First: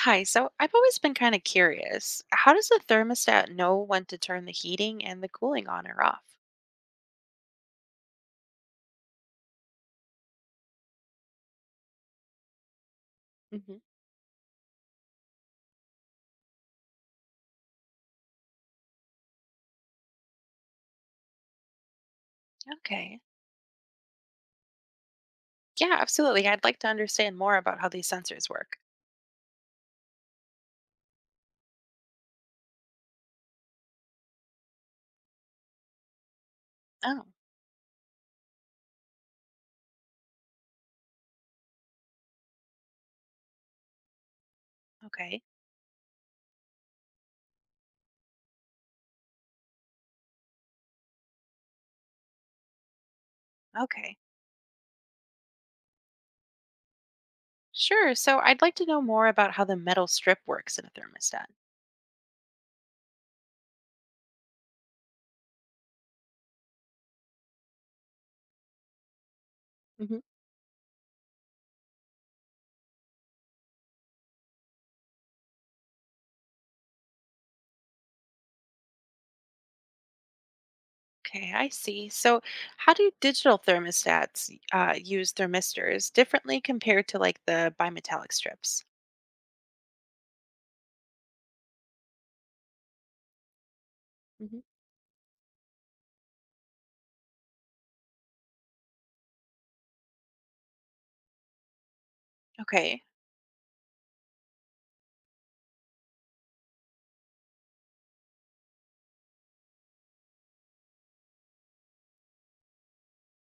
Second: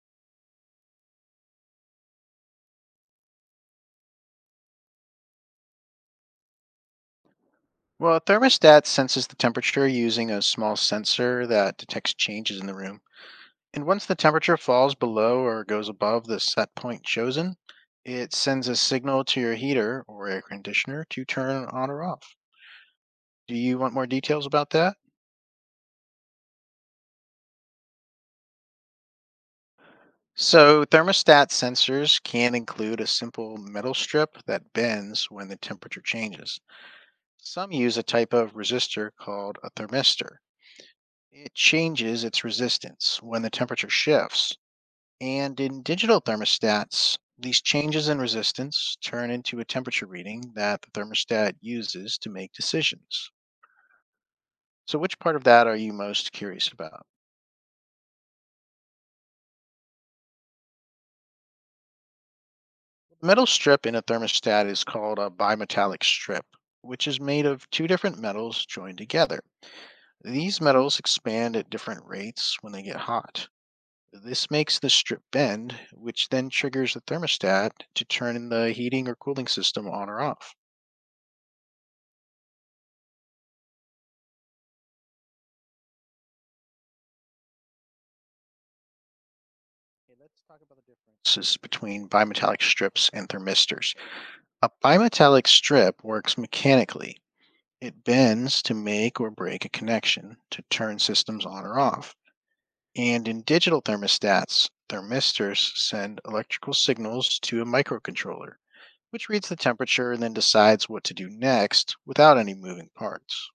Hi, so I've always been kind of curious. How does the thermostat know when to turn the heating and the cooling on or off? Well, a thermostat senses the temperature using a small sensor that detects changes in the room. Hmm. And once the temperature falls below or goes above the set point chosen, it sends a signal to your heater or air conditioner to turn on or off. Okay. Do you want more details about that? Yeah, absolutely. I'd like to understand more about how these sensors work. So, thermostat sensors can include a simple metal strip that bends when the temperature changes. Oh, Some use a type of resistor called a thermistor. It changes its resistance when the temperature shifts. okay. And in digital thermostats, these changes in resistance turn into a temperature reading that the thermostat uses to make decisions. Okay. So, which part of that are you most curious about? Sure. So I'd like to know more about how the metal strip works in a thermostat. Metal strip in a thermostat is called a bimetallic strip, which is made of two different metals joined together. Hmm. These metals expand at different rates when they get hot. This makes the strip bend, which then triggers the thermostat to turn the heating or cooling system on or off. Okay, I see. So how do digital thermostats use thermistors differently compared to like the bimetallic strips? Okay, let's talk about the differences between bimetallic strips and thermistors. Hmm. A bimetallic strip works mechanically. It bends to make or break a connection to turn systems on or off. Okay. And in digital thermostats, thermistors send electrical signals to a microcontroller, which reads the temperature and then decides what to do next without any moving parts.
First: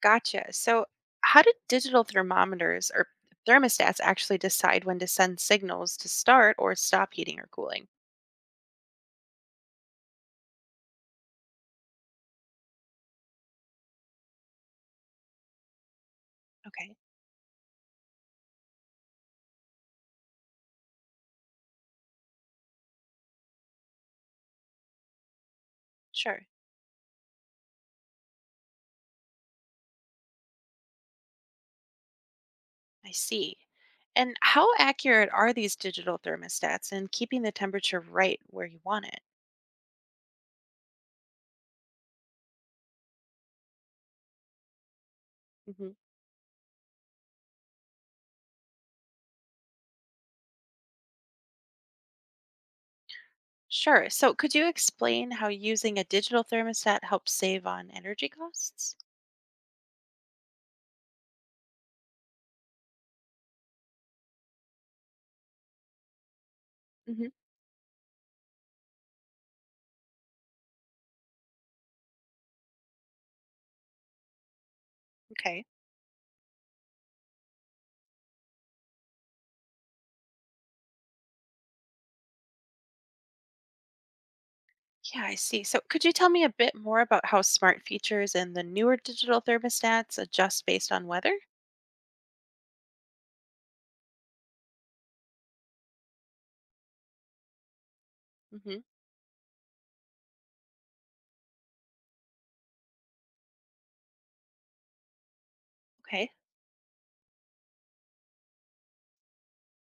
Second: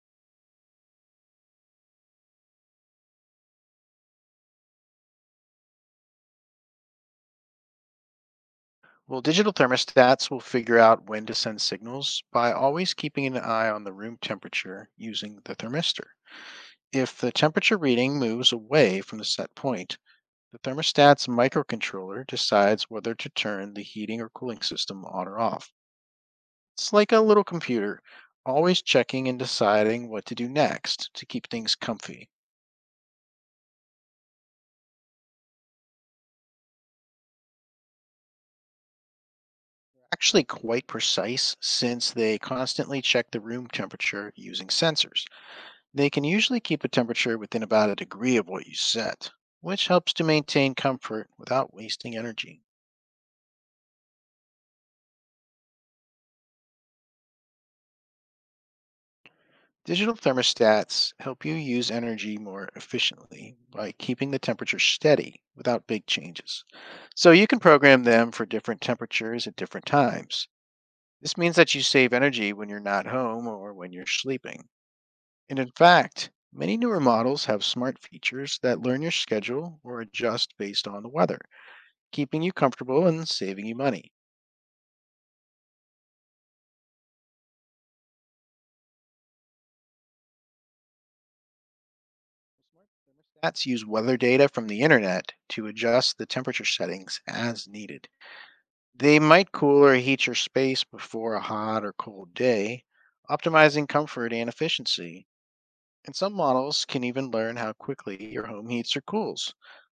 Gotcha. So, how do digital thermometers or thermostats actually decide when to send signals to start or stop heating or cooling? Well, digital thermostats will figure out when to send signals by always keeping an eye on the room temperature using the thermistor. Okay, If the temperature reading moves away from the set point, the thermostat's microcontroller decides whether to turn the heating or cooling system on or off. sure. It's like a little computer, always checking and deciding what to do next to keep things comfy. I see. And how accurate are these digital thermostats in keeping the temperature right where you want it? Actually, quite precise since they constantly check the room temperature using sensors. Hmm. They can usually keep a temperature within about a degree of what you set, which helps to maintain comfort without wasting energy. Sure. So, could you explain how using a digital thermostat helps save on energy costs? Digital thermostats help you use energy more efficiently by keeping the temperature steady without big changes. Hmm. So you can program them for different temperatures at different times. This means that you save energy when you're not home or when you're sleeping. And Okay. in fact, many newer models have smart features that learn your schedule or adjust based on the weather, keeping you comfortable and saving you money. Yeah, I see. So, could you tell me a bit more about how smart features and the newer digital thermostats adjust based on weather? Stats use weather data from the internet to adjust the temperature settings as needed. Hmm. They might cool or heat your space before a hot or cold day, optimizing comfort and efficiency. And some Okay, models can even learn how quickly your home heats or cools,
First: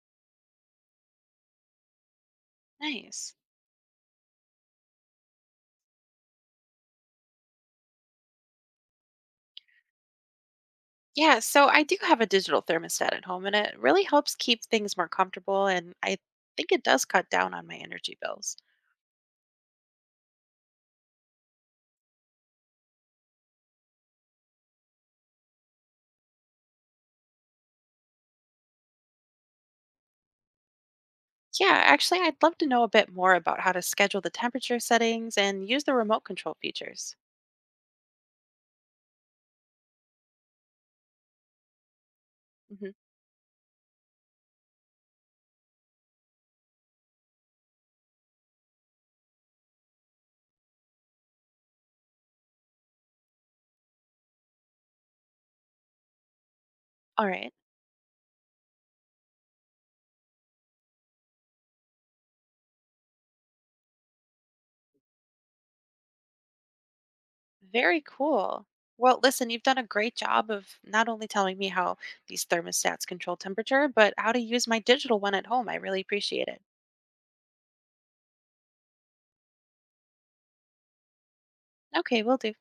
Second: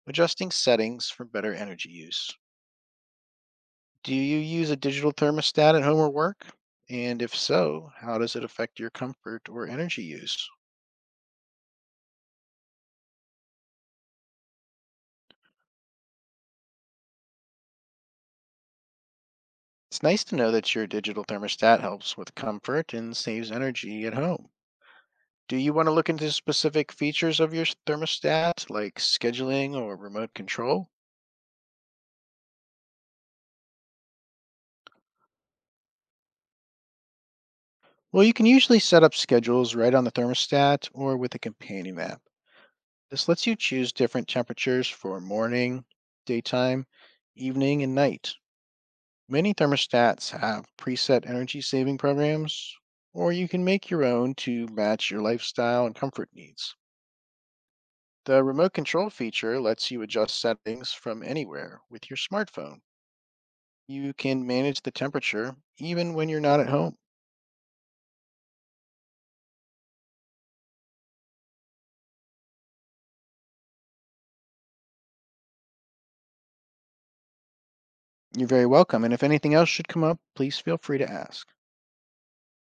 adjusting settings for better energy use. nice. Do you use a digital thermostat at home or work? And if so, how does it affect your comfort or energy use? Yeah, so I do have a digital thermostat at home and it really helps keep things more comfortable and I think it does cut down on my energy bills. It's nice to know that your digital thermostat helps with comfort and saves energy at home. Do you want to look into specific features of your s- thermostat, like scheduling or remote control? Yeah, actually, I'd love to know a bit more about how to schedule the temperature settings and use the remote control features. Well, you can usually set up schedules right on the thermostat or with a companion app. Mhm. This lets you choose different temperatures for morning, daytime, evening, and night. Many thermostats have preset energy saving programs, or you can make your own to match your lifestyle and comfort needs. All right, The remote control feature lets you adjust settings from anywhere with your smartphone. You can manage the temperature even when you're not at home. very cool. Well, listen, you've done a great job of not only telling me how these thermostats control temperature, but how to use my digital one at home. I really appreciate it. You're very welcome, and if anything else should come up, please feel free to ask. Okay, we'll do.